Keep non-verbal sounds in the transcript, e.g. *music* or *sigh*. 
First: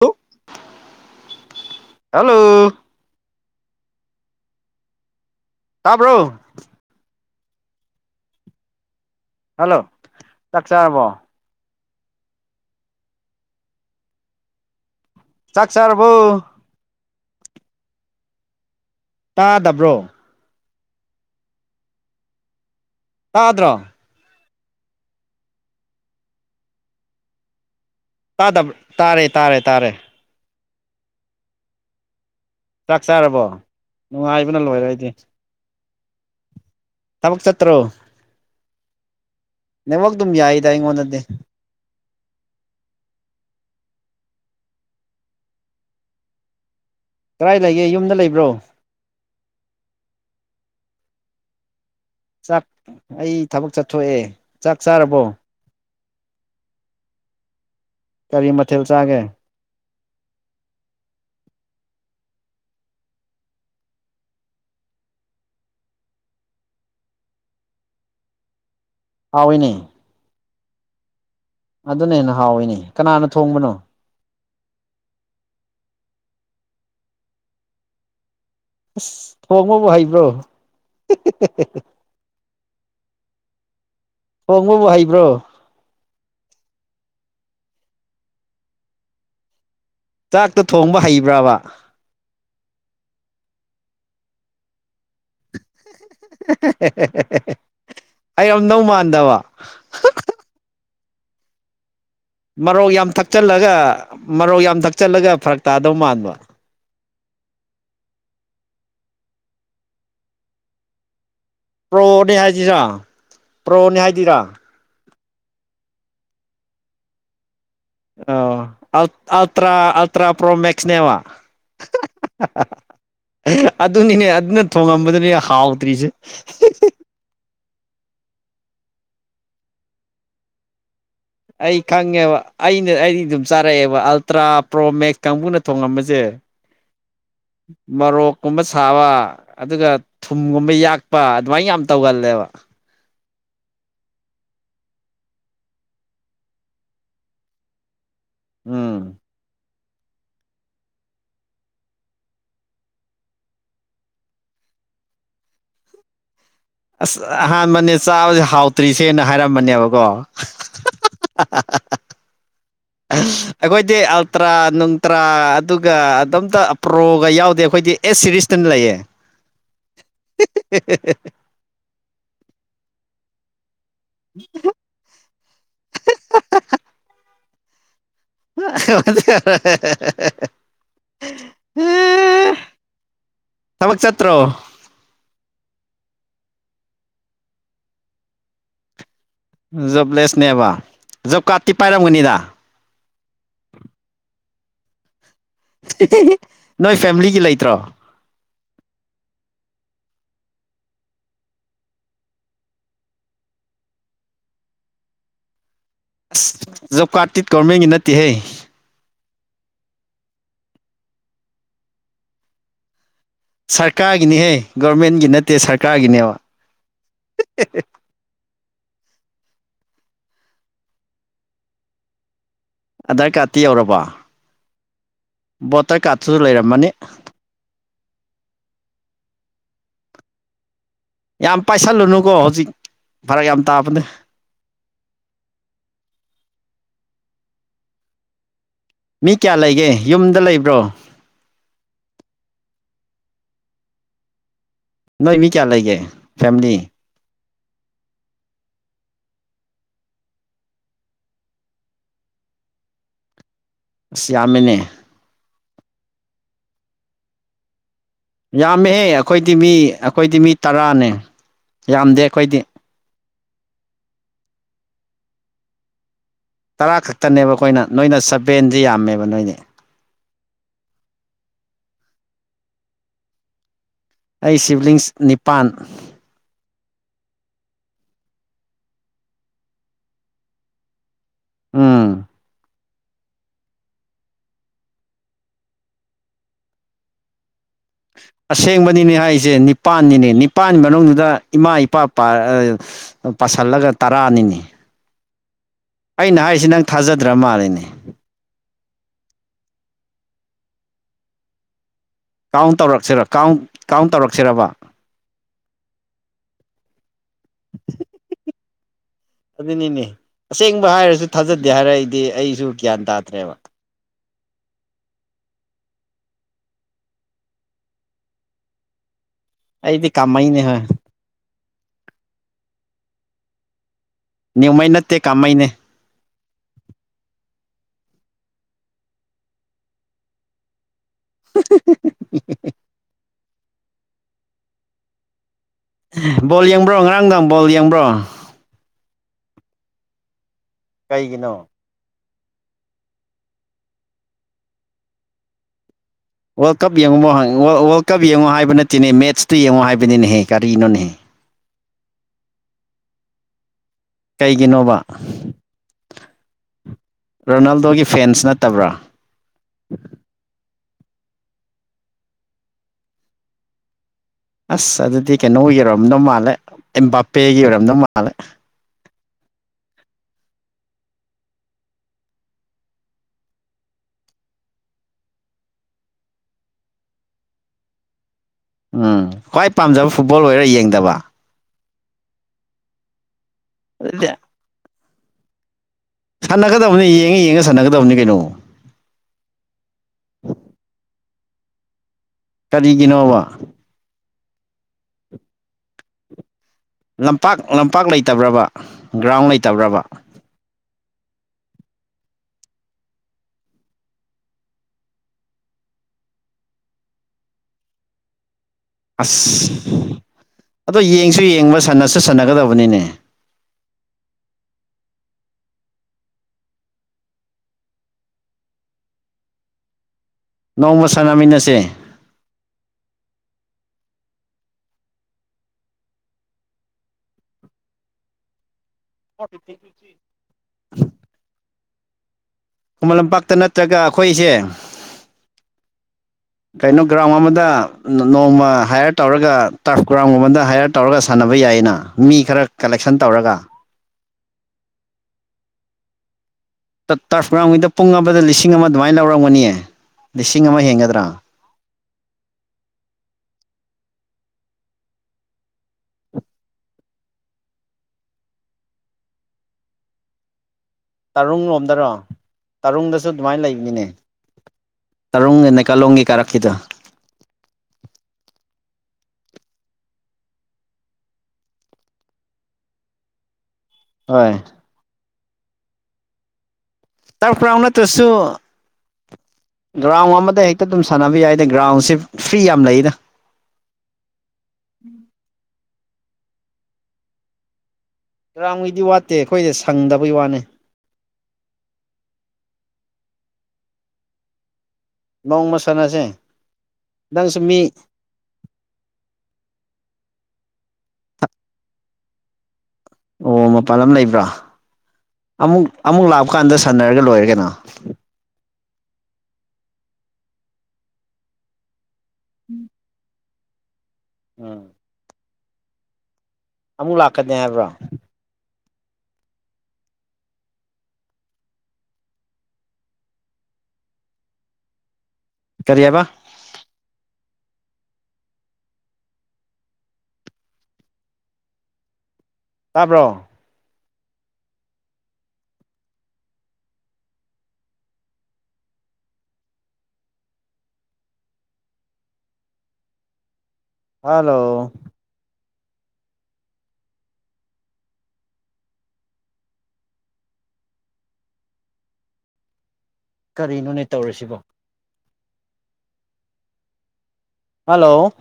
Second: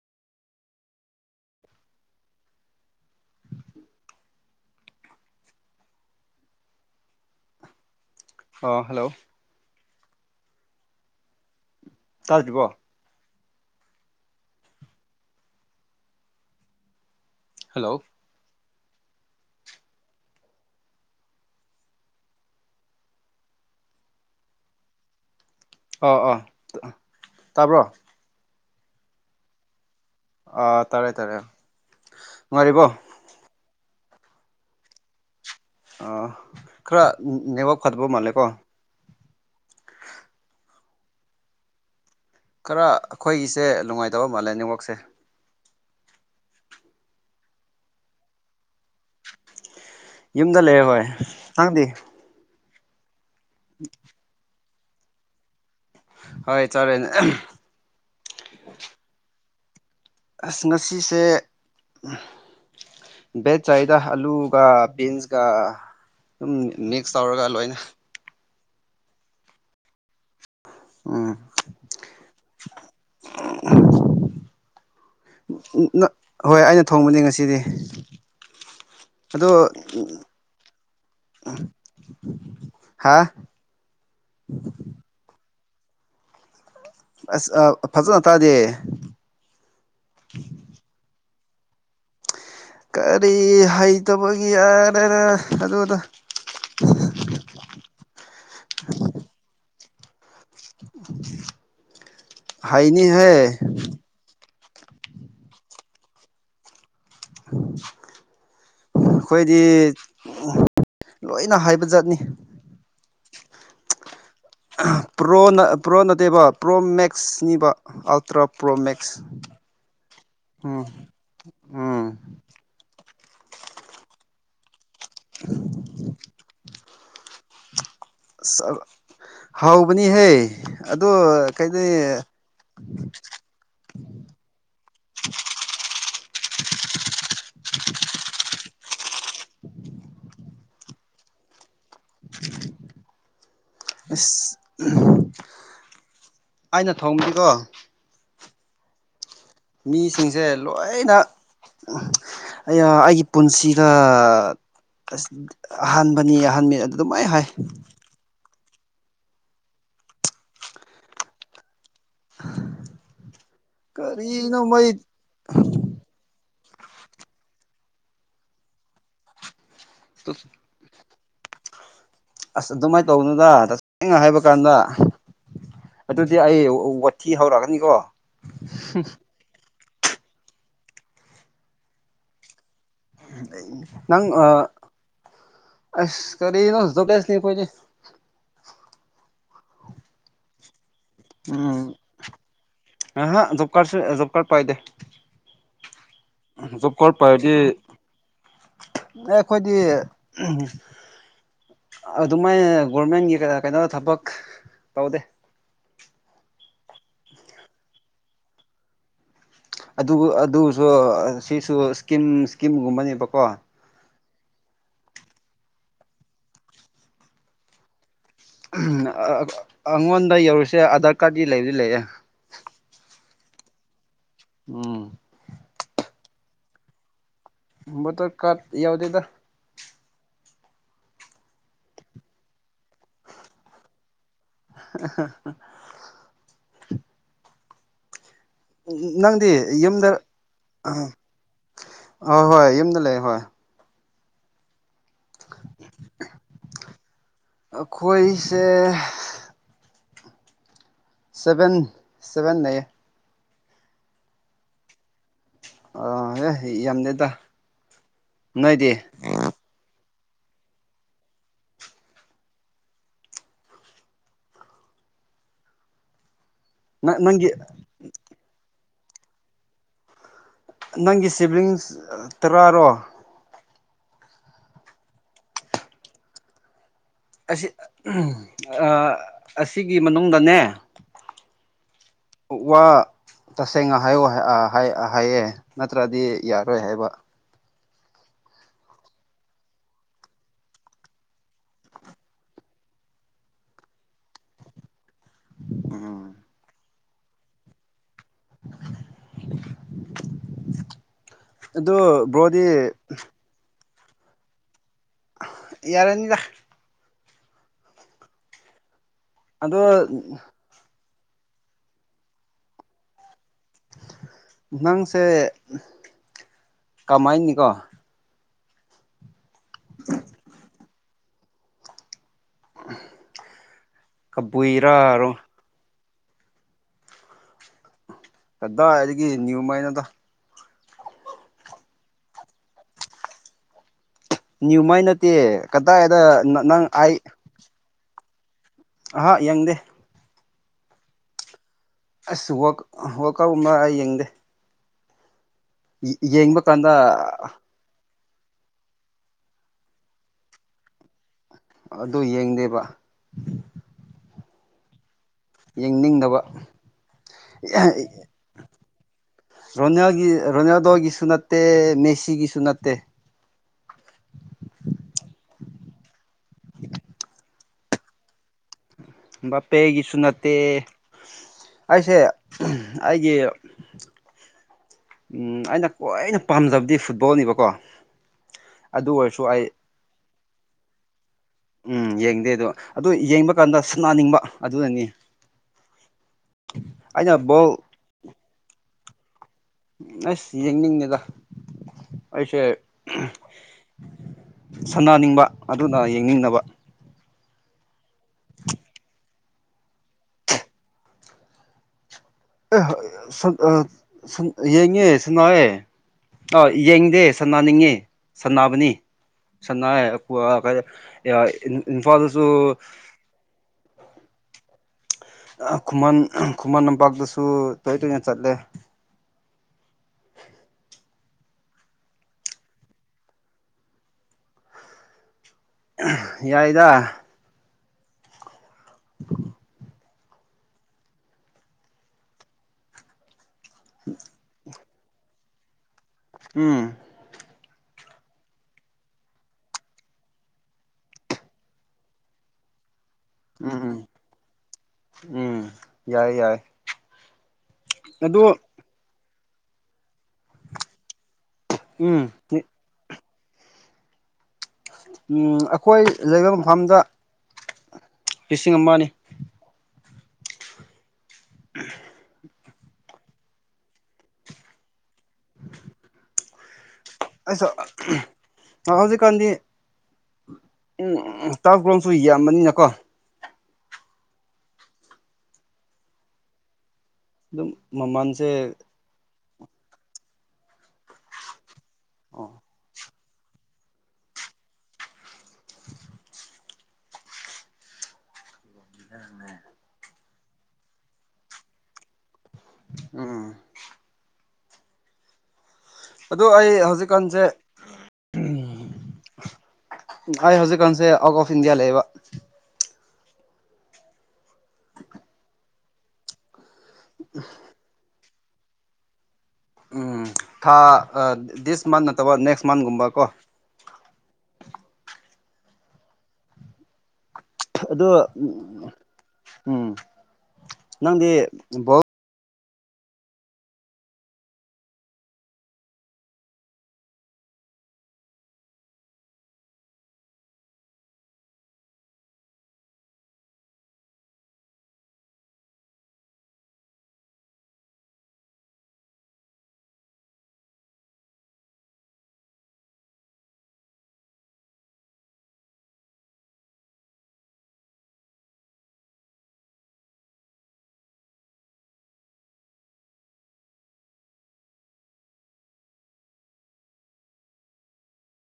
ꯍ ꯍꯜꯂꯣ ꯇꯥꯕ꯭ꯔꯣ ꯑꯣ ꯍꯜꯂꯣ ꯍꯜꯂꯣ ꯆꯥꯛ ꯆꯥꯔꯕꯣ *unintelligible* ꯆꯥꯛ ꯆꯥꯔꯔꯕꯣ ꯍꯜꯂꯣ ꯇꯥꯗꯕ꯭ꯔꯣ ꯇꯥꯗ꯭ꯔꯣ ꯑꯥ ꯑꯥ ꯇꯥꯕ꯭ꯔꯣ ꯇꯥꯗꯕ ꯇꯥꯔꯦ ꯇꯥꯔꯦ ꯇꯥꯔꯦ ꯑꯥ ꯇꯥꯔꯦ ꯇꯥꯔꯦ ꯅꯨꯡꯉꯥꯏꯔꯤꯕꯣ ꯆꯥꯛ ꯆꯥꯔꯕꯣ ꯅꯨꯡꯉꯥꯏꯕꯅ ꯂꯣꯏꯔ‌ꯦ ꯑꯩꯗꯤ ꯈꯔ ꯊꯕꯛ ꯆꯠꯇ꯭ꯔꯣ ꯅꯦꯋꯥꯛ ꯐꯠꯇꯕ ꯃꯥꯜꯂꯦꯀꯣ ꯅ‌ꯦꯋꯥꯛ ꯑꯗꯨꯝ ꯌꯥꯏꯗ ꯑꯩꯪꯉꯣꯟ ꯗꯗꯤ ꯈꯔ ꯑꯩꯈꯣꯏꯒꯤꯁꯦ ꯅꯨꯡꯉꯥꯏꯇꯕ ꯃꯥꯜꯂꯦ ꯅꯅꯤꯋꯥꯛꯁꯦ ꯀꯗꯥꯥꯏ ꯂꯩꯒꯦ ꯌꯨꯝꯗ ꯂꯩꯕ꯭ꯔꯣ ꯌꯨꯝꯗ ꯂꯩꯔ ꯍꯣꯏ ꯅꯪꯗꯤ ꯆꯥꯛ ꯑꯩ ꯊꯕꯛ ꯆꯠꯊꯣꯛꯑꯦ ꯆꯥꯛ ꯆꯥꯔꯕꯣ ꯍꯣꯏ ꯆꯂꯦꯅꯦ ꯀꯔꯤ ꯃꯊꯦꯜ ꯆꯥꯒꯦ ꯑꯁ ꯉꯁꯤꯁꯦ ꯕ‌ꯦꯠ ꯆꯥꯗ ꯑꯂꯨꯒ ꯕꯤꯟꯁ ꯀ ꯁꯝ ꯃꯤꯛꯁ ꯇꯧꯔꯒ ꯂꯣꯏꯅ ꯑꯥꯎꯏꯅꯦ ꯎꯝ ꯑꯗꯨꯅ ꯍꯦꯟꯅ ꯍꯥꯎꯏꯤꯅꯦ ꯀꯅꯥꯅ ꯊꯣꯡꯕꯅꯣ ꯍꯣꯏ ꯑꯩꯅ ꯊꯣꯡꯕꯅꯤ ꯉꯁꯤꯗꯤ ꯑꯁ ꯑꯗꯣ ꯊꯣꯡꯕꯕꯨ ꯍꯩꯕ꯭ꯔꯣ ꯍꯥꯦ ꯊ‌ꯣꯡꯕꯕꯨ ꯍꯩꯕ꯭ꯔꯣ ꯑꯁ ꯐꯖꯅ ꯇꯥꯛꯂꯗꯤ ꯍꯩꯌ‌ꯦ ꯆꯥꯛꯇ‌ꯣ ꯊꯣꯡꯕ ꯍꯩꯕ꯭ꯔꯕ ꯀꯔꯤ ꯍꯩꯇꯕꯒꯤ ꯌꯥꯔꯅ ꯑꯗꯨꯅ ꯍꯩꯔꯝꯘꯧ ꯃꯥꯟꯗꯕ *inaudible* ꯃꯔꯣꯛ ꯌꯥꯝ ꯍꯩꯅꯤꯍꯦ ꯊꯛꯆꯜꯂꯒ ꯃꯔꯣꯛ ꯌꯥꯝ ꯊꯛꯆꯜꯂꯒ ꯐꯔꯛ ꯇꯥꯗꯧ ꯃꯥꯟꯕ ꯑꯩꯈꯣꯏꯗꯤ ꯂꯣꯏꯅ ꯍꯥꯏꯕ ꯖꯥꯠꯅꯤ ꯄ꯭ꯔꯣꯅꯤ ꯍꯥꯏꯁꯤꯔꯥ ꯄ꯭ꯔꯣꯅꯤ ꯍꯥꯏꯗꯤꯔꯥ ꯄ꯭ꯔꯣꯅ ꯄ꯭ꯔꯣ ꯅꯠꯇꯦꯕ ꯄ꯭ꯔꯣ ꯃꯦꯛꯁꯅꯤꯕ ꯑꯜꯇ꯭ꯔꯥ ꯄ꯭ꯔꯣ ꯑꯣ ꯃꯦꯛꯁ ꯑ‌ꯪꯇꯔꯥ ꯄ꯭ꯔꯣ ꯎꯝ ꯃꯁꯅꯦ ꯋꯥ ꯎꯝ *inaudible* ꯑꯗꯨꯅꯤꯅꯦ ꯑꯗꯨꯅ ꯊꯣꯡꯉꯝꯕꯗꯨꯅꯦ ꯍꯥꯎꯗ꯭ꯔꯤꯁꯦ ꯍꯥꯎꯕꯅꯤꯍꯦ ꯑꯗꯣ ꯑꯩ ꯀꯩꯗꯤ ꯈꯪꯉꯦꯕ ꯑꯩꯅ ꯑꯩꯗꯤ ꯑꯗꯨꯝ ꯆꯥꯔꯛꯑꯦꯕ ꯑꯜꯇ꯭ꯔꯥ ꯄ꯭ꯔꯣ ꯃꯦꯛꯁ ꯀꯥꯡꯕꯨꯅ ꯊꯣꯉꯝꯕꯁꯦ ꯃꯥꯔ ꯀꯨꯝꯁ ꯊꯥꯕ ꯑꯗꯨꯒ ꯊꯨꯝꯒꯨꯝꯕ ꯌꯥꯛꯄ ꯑꯗꯨꯃꯥꯏꯅ ꯌꯥꯝ ꯇꯧꯒꯜꯂꯦꯕ ꯑꯁ ꯑꯩꯅ ꯊꯣꯡꯕꯅꯤꯀꯣ ꯎꯝ ꯃꯤꯁꯤꯡꯁꯦ ꯂꯣꯏꯅ ꯑꯩꯒꯤ ꯄꯨꯟꯁꯤꯗ ꯑꯁ ꯑꯍꯥꯟꯕꯅꯤ ꯑꯍꯥꯟꯕ ꯑꯁ ꯑꯍꯥꯟꯕꯅꯦ ꯆꯥꯕꯗ ꯍꯥꯎꯇ꯭ꯔꯤꯁꯦꯅ ꯍꯥꯏꯔꯝꯕꯅꯦꯕꯀꯣ *inaudible* ꯑꯩꯈꯣꯏꯗꯤ ꯑꯜꯇ꯭ꯔꯥ ꯀꯔꯤꯅꯣ ꯃꯣꯏ ꯅꯨꯡ ꯑꯗꯨꯒ ꯑꯗꯨꯝꯇ ꯄ꯭ꯔꯣꯒ ꯌꯥꯎꯗꯦ ꯑꯩꯈꯣꯏꯗꯤ ꯑꯦꯁ ꯁꯤꯔꯤꯁꯇꯅ ꯂꯩꯌꯦ *unintelligible* *unintelligible* *unintelligible* ꯑꯁ ꯑꯗꯨꯃꯥꯏꯅ ꯇꯧꯕꯅꯗ ꯇꯁꯦꯡꯅ ꯍꯥꯏꯕ ꯀꯥꯟꯗ ꯑꯗꯨꯗꯤ ꯑꯩ ꯋꯥꯊꯤ ꯍꯧꯔꯛꯀꯅꯤꯀꯣ *unintelligible* ꯊꯕꯛ ꯅꯪ ꯆꯠꯇ꯭ꯔꯣ ꯑ ꯑꯁ ꯀꯔꯤꯅꯣ *unintelligible* ꯑꯩꯈꯣꯏꯗꯤ ꯖꯣꯕꯂꯦꯁꯅꯦꯕ ꯖꯣꯕ ꯀꯥꯔꯇꯤ ꯄꯥꯏꯔꯝꯒꯅꯤꯗ ꯑ ꯍꯥ ꯖꯣꯞꯀꯁꯨ ꯖꯣꯞꯀ ꯄꯥꯏꯗꯦ ꯖꯣꯕ ꯅꯣꯏ ꯀꯥꯔꯠ ꯐꯦꯃꯤꯂꯤꯒꯤ ꯄꯥꯏꯔꯗꯤ ꯂꯩꯇ꯭ꯔꯣ ꯑꯦ ꯑꯩꯈꯣꯏꯗꯤ ꯑꯗꯨꯃꯥꯏꯅ ꯒꯣꯔꯃꯦꯟꯒꯤ ꯀ ꯀꯩꯅꯣ ꯊꯕꯛ ꯇꯧꯗꯦ ꯑꯁ ꯖꯣꯕ ꯀꯥꯔꯗꯇꯤ ꯒꯣꯔꯃꯦꯟꯒꯤ ꯅꯠꯇꯦꯍꯦ ꯑꯗꯨ ꯑꯗꯨꯁꯨ ꯁꯤꯁꯨ ꯁꯀꯤꯝ ꯁ꯭ꯀꯤꯝꯒꯨꯝꯕꯅꯦꯕꯀꯣ ꯁꯔꯀꯥꯔꯒꯤꯅꯤꯍꯦ ꯒꯣꯔꯃꯦꯟꯒꯤ ꯅꯠꯇꯦ ꯁꯔꯀꯥꯔꯒꯤꯅꯦꯕ ꯑꯩꯉꯣꯟꯗ ꯌꯧꯔꯤꯁꯦ ꯑꯙꯥꯔ ꯀꯥꯔꯗꯤ ꯂꯩꯑꯦ ꯂꯩꯑꯦ ꯑꯗꯥꯔ ꯀꯥꯔꯗꯠꯇꯤ ꯌꯧꯔꯕ ꯎꯝ ꯕꯣꯇꯔ ꯀꯥꯔꯠꯇꯨꯁꯨ ꯂꯩꯔꯝꯃꯅꯤ ꯕꯦꯇꯔ ꯀꯠ ꯌꯥꯎꯗꯦꯗ ꯌꯥꯝ ꯄꯥꯏꯁꯜꯂꯨꯅꯨꯀꯣ ꯍꯧꯖꯤꯛ ꯐꯔꯛ ꯌꯥꯝ ꯇꯥꯕꯅꯦ *unintelligible* ꯃꯤ ꯅꯪꯗꯤ ꯀꯌꯥ ꯂꯩꯒꯦ ꯌꯨꯝꯗ ꯂꯩꯕ꯭ꯔꯣ ꯑ ꯍꯣꯏ ꯌꯨꯝꯗ ꯂꯩ ꯍꯣꯏ ꯅꯣꯏ ꯃꯤ ꯀꯌꯥ ꯂꯩꯒꯦ ꯐꯦꯃꯤꯂꯤ ꯑꯩꯈꯣꯏꯁꯦ ꯁꯕꯦꯟ ꯁꯕꯦꯟ ꯂꯩꯌꯦ ꯑꯁ ꯌꯥꯝꯃꯤꯅꯦ ꯑ ꯌꯥꯝꯗꯦꯗ ꯅꯣꯏꯗꯤ ꯌꯥꯝꯃꯦꯍꯦ ꯑꯩꯈꯣꯏꯗꯤ ꯃꯤ ꯑꯩꯈꯣꯏꯗꯤ ꯃꯤ ꯇꯔꯥꯅꯦ ꯌꯥꯝꯗꯦ ꯑꯩꯈꯣꯏꯗꯤ ꯇꯔꯥ ꯅꯪꯒꯤ ꯈꯛꯇꯅꯦꯕ ꯑꯩꯈꯣꯏꯅ ꯅꯣꯏꯅ ꯁꯕꯦꯟꯁꯤ ꯌꯥꯝꯃꯦꯕ ꯅꯣꯏꯅꯦ ꯅꯪꯒꯤ ꯁꯤꯕ꯭ꯂꯤꯡꯁ ꯇꯔꯥꯔꯣ ꯑꯩ ꯁꯤꯕ꯭ꯂꯤꯡꯁ ꯅꯤꯄꯥꯟ ꯑꯁꯤ ꯑꯁꯤꯒꯤ ꯃꯅꯨꯡꯗꯅꯦ ꯎꯝ ꯋꯥ ꯇꯁꯦꯡꯅ ꯍꯥꯏꯌꯨ ꯍꯥꯏꯌꯦ ꯅꯠꯇ꯭ꯔꯗꯤ ꯌꯥꯔꯣꯏ ꯍꯥꯏꯕ ꯑꯁꯦꯡꯕꯅꯤꯅꯦ ꯍꯥꯏꯁꯦ ꯅꯤꯄꯜꯅꯤꯅꯦ ꯅꯤꯄꯥꯜ ꯃꯅꯨꯡꯗꯨꯗ ꯏꯃꯥ ꯏꯄꯥ ꯄꯁꯜꯂꯒ ꯇꯔꯥ ꯅꯤꯅꯦ *unintelligible* ꯑꯩꯅ ꯍꯥꯏꯁꯦ ꯅꯪ ꯊꯥꯖꯗ꯭ꯔ ꯃꯥꯜꯂꯤꯅꯦ ꯑꯗꯣ ꯀꯥꯎꯟ ꯇꯧꯔꯛꯁꯤꯔ ꯀꯥꯎꯟ ꯀꯥꯎꯟ ꯇꯧꯔꯛꯁꯤꯔꯕ ꯌꯥꯔꯅꯤꯗ ꯑꯗꯣ ꯑꯗꯨꯅꯤꯅꯦ ꯑꯁꯦꯡꯕ ꯍꯥꯏꯔꯁꯨ ꯊꯥꯖꯗꯦ ꯍꯥꯏꯔꯛꯏꯗꯤ ꯑꯩꯁꯨ ꯒ꯭ꯌꯥꯟ ꯇꯥꯗ꯭ꯔꯦꯕ ꯅꯪꯁꯦ ꯀꯃꯥꯏꯅꯤꯀꯣ ꯑꯩꯗꯤ ꯀꯥꯃꯩꯅꯦ ꯍꯣꯏ ꯅꯤꯌꯃꯩ ꯅꯠꯇꯦ ꯀꯕꯨꯏꯔꯥꯔꯣ ꯀꯥꯃꯩꯅꯦ ꯀꯗꯥꯏꯗꯒꯤ ꯅ꯭ꯌꯨꯃꯩꯅꯣꯗ ꯃꯥꯏ ꯅꯠꯇꯦ ꯀꯗꯥꯏꯗ ꯕꯣꯜ ꯅꯪ ꯌꯦꯡꯕ꯭ꯔꯣ ꯑꯩ ꯉꯔꯥꯡ ꯅꯨꯡꯗꯥꯡ ꯕꯣꯜ ꯌꯦꯡꯕ꯭ꯔꯣ ꯑꯍꯥ ꯌꯦꯡꯗꯦ ꯀꯩꯒꯤꯅꯣ ꯑꯁ ꯋꯥꯛ ꯋꯥꯛ ꯑꯥꯎ ꯑꯃ ꯌꯦꯡꯗꯦ ꯌꯦꯡ ꯋꯥꯔꯜ ꯀꯞ ꯌꯦꯡꯉꯣ ꯋꯥꯔꯜ ꯀꯞ ꯌꯦꯡꯉꯣ ꯍꯥꯏꯕ ꯅꯠꯇꯦꯅꯦ ꯃꯦꯠꯁꯇꯨ ꯌꯦꯡꯉꯣ ꯍꯥꯏꯕꯅꯤꯅꯦꯍꯦ ꯀꯔꯤꯅꯣꯅꯦꯍꯦ ꯑꯗꯨ ꯌꯦꯡꯗꯦꯕ ꯀꯩꯒꯤꯅꯣꯕ ꯌꯦꯡꯅꯤꯡꯗꯕ ꯔꯣꯅꯥꯜꯗꯣꯒꯤ ꯐꯦꯟꯁ ꯅꯠꯇꯕ꯭ꯔꯥ ꯔꯣꯅꯤꯜꯒꯤ ꯔꯣꯅꯤꯜꯗꯣꯒꯤꯁꯨ ꯅꯠꯇꯦ ꯃꯦꯁꯤꯒꯤꯁꯨ ꯅꯠꯇꯦ ꯑꯁ ꯑꯗꯨꯗꯤ ꯀꯩꯅꯣꯒꯤ ꯑꯣꯏꯔꯝꯅꯧ ꯃꯥꯜꯂꯦ ꯑꯕꯥꯄꯦꯒꯤ ꯑꯣꯏꯔꯗꯧ ꯃꯥꯜꯂꯦ ꯕꯥꯞꯄꯦꯒꯤꯁꯨ ꯅꯠꯇꯦ ꯑꯩꯁꯦ ꯑꯩꯒꯤ ꯎꯝ ꯑꯩꯅ ꯈ꯭ꯋꯥꯏꯅ ꯄꯥꯝꯖꯕꯗꯤ ꯐꯨꯠꯕꯣꯜꯅꯤꯕꯀꯣ ꯎꯝ ꯈ꯭ꯋꯥꯏ ꯄꯥꯝꯖꯕ ꯐꯨꯠꯕꯣꯜ ꯑꯣꯏꯔꯒ ꯌꯦꯡꯗꯕ ꯎꯝ ꯌꯦꯡꯗꯦ ꯑꯗꯣ ꯑꯗꯨ ꯌꯦꯡꯕ ꯀꯥꯟꯗ ꯑꯗꯨꯗꯤ ꯁꯥꯅꯅꯤꯡꯕ ꯑꯗꯨꯅꯅꯤ ꯁꯥꯟꯅꯒꯗꯕꯅꯤ ꯑꯩꯅ ꯌꯦꯡꯉ ꯌꯦꯡꯉ ꯕꯣꯜ ꯁꯥꯟꯅꯒꯗꯕꯅꯤ ꯀꯩꯅꯣ ꯎ ꯑꯁ ꯌꯦꯡꯅꯤꯡꯉꯗ ꯑꯩꯁꯦ ꯀꯔꯤꯒꯤꯅꯣꯕ ꯁꯥꯟꯅꯅꯤꯡꯕ ꯑꯗꯨꯅ ꯌꯦꯡꯅꯤꯡꯗꯕ ꯂꯝꯄꯥꯛ ꯂꯝꯄꯥꯛ ꯂꯩꯇꯕ꯭ꯔꯕ ꯒ꯭ꯔꯥꯎꯟ ꯂꯩꯇꯕ꯭ꯔꯕ ꯌꯦꯡꯉꯦ ꯁꯅꯥꯔꯦ ꯑꯥ ꯌꯦꯡꯗꯦ ꯁꯥꯟꯅꯅꯤꯡꯉꯤ ꯁꯅꯕꯅꯤ ꯑꯁ ꯁꯅꯥ ꯀ ꯑꯗꯣ ꯌꯦꯡꯁꯨ ꯌꯦꯡꯕ ꯁꯥꯟꯅꯁꯨ ꯏꯝꯐꯥꯜꯁꯨ ꯁꯥꯟꯅꯒꯗꯕꯅꯤꯅꯦ ꯈꯨꯃꯟ ꯈꯨꯃꯟ ꯂꯝꯄꯥꯛꯇꯁꯨ ꯇꯣꯏ ꯇꯣꯏꯅ ꯆꯠꯂꯦ ꯅꯣꯡꯃ ꯁꯥꯟꯅꯃꯤꯟꯅꯁꯦ ꯌꯥꯏꯗ *inaudible* ꯈꯨꯃꯟ ꯂꯝꯄꯥꯛꯇ ꯅꯠꯇ꯭ꯔꯒ ꯑꯩꯈꯣꯏꯁꯦ ꯎꯝ ꯀꯩꯅꯣ ꯒ꯭ꯔꯥꯎꯟ ꯑꯃꯗ ꯅꯣꯡꯃ ꯍꯥꯏꯌꯔ ꯇꯧꯔꯒ ꯇꯐ ꯒ꯭ꯔꯥꯎꯟꯒꯨꯝ ꯑꯃꯗ ꯍꯥꯏꯌꯔ ꯇꯧꯔꯒ ꯁꯥꯟꯅꯕ ꯌꯥꯏꯌꯦꯅ ꯃꯤ ꯈꯔ ꯀꯂꯦꯛꯁꯟ ꯇꯧꯔꯒ ꯎꯝ ꯎꯝ ꯌꯥꯏ ꯌꯥꯏ ꯇꯔꯐ ꯈꯣꯏꯗ ꯄꯨꯡ ꯑꯃꯗ ꯑꯗꯨ ꯂꯤꯁꯤꯡ ꯑꯃ ꯑꯗꯨꯃꯥꯏꯅ ꯂꯧꯔꯝꯒꯅꯤ ꯂꯤꯁꯤꯡ ꯑꯃ ꯍꯦꯟꯒꯗ꯭ꯔꯥ ꯎꯝ ꯑꯩꯈꯣꯏ ꯂꯩꯕ ꯃꯐꯝꯗ ꯂꯤꯁꯤꯡ ꯑꯃꯅꯤ ꯇꯔꯨꯡ ꯂꯣꯝꯗꯔꯣ ꯇꯔꯨꯡꯗꯁꯨ ꯑꯗꯨꯃꯥꯏꯅ ꯂꯩꯅꯤꯅꯦ ꯇꯔꯨꯡ ꯅꯩꯀꯥꯂꯣꯡꯒꯤ ꯀꯥꯔꯛꯈꯤꯗ ꯑꯩꯁꯣ ꯍꯧꯖꯤꯛꯀꯥꯟꯗꯤ ꯎꯝ ꯎꯝ ꯇꯔ ꯀꯣꯝꯁꯨ ꯌꯥꯝꯕꯅꯤꯅꯀꯣ ꯍꯣꯏ ꯑꯗꯨꯝ ꯇꯔꯔꯥꯎ ꯅꯠꯇ꯭ꯔꯁꯨ ꯃꯃꯜꯁꯦ ꯒ꯭ꯔꯥꯎꯟ ꯑꯃꯗ ꯍꯦꯛꯇ ꯑꯗꯨꯝ ꯁꯥꯟꯅꯕ ꯌꯥꯏꯗ ꯒ꯭ꯔꯥꯎꯟ ꯁꯤ ꯑꯣ ꯐ꯭ꯔꯤ ꯌꯥꯝ ꯂꯩꯗ ꯒ꯭ꯔꯥꯝꯒꯤꯗꯤ ꯋꯥꯠꯇꯦ ꯑꯩꯈꯣꯏꯗ ꯁꯪꯗꯕꯩ ꯋꯥꯅꯤ ꯑꯝ ꯅꯣꯡꯃ ꯁꯥꯟꯅꯁꯦ ꯑꯗꯣ ꯑꯩ ꯍꯧꯖꯤꯛꯀꯥꯟꯁꯦ ꯅꯪꯁꯨ ꯃꯤ ꯑꯩ ꯍꯧꯖꯤꯛꯀꯥꯟꯁꯦ ꯑꯥꯎꯠ ꯑꯣꯐ ꯏꯟꯗꯤꯌꯥ ꯂꯩꯌꯦꯕ ꯑꯣ ꯃꯄꯥꯟ ꯑꯃ ꯂꯩꯕ꯭ꯔꯥ ꯑꯃꯨꯛ ꯑꯃꯨꯛ ꯂꯥꯛꯄ ꯀꯥꯟꯗ ꯁꯥꯟꯅꯔꯒ ꯂꯣꯏꯔꯒꯅ ꯎꯝ ꯊꯥ ꯗꯤꯁ ꯃꯟꯠ ꯅꯠꯇꯕ ꯅꯦꯛꯁ ꯃꯟꯒꯨꯝꯕ ꯀꯣ ꯑꯝ ꯑꯃꯨꯛ ꯂꯥꯛꯀꯅꯦ ꯍꯥꯏꯕ ꯑꯗ‌ꯣ ꯎꯝ ꯅꯪꯗꯤ ꯕꯣ ꯀꯔꯤꯑꯕ ꯇꯥꯕ꯭ꯔꯣ ꯍꯜꯂꯣ ꯀꯔꯤꯅꯣꯅꯦ ꯇꯧꯔꯤꯁꯤꯕꯣ ꯍꯜꯂꯣ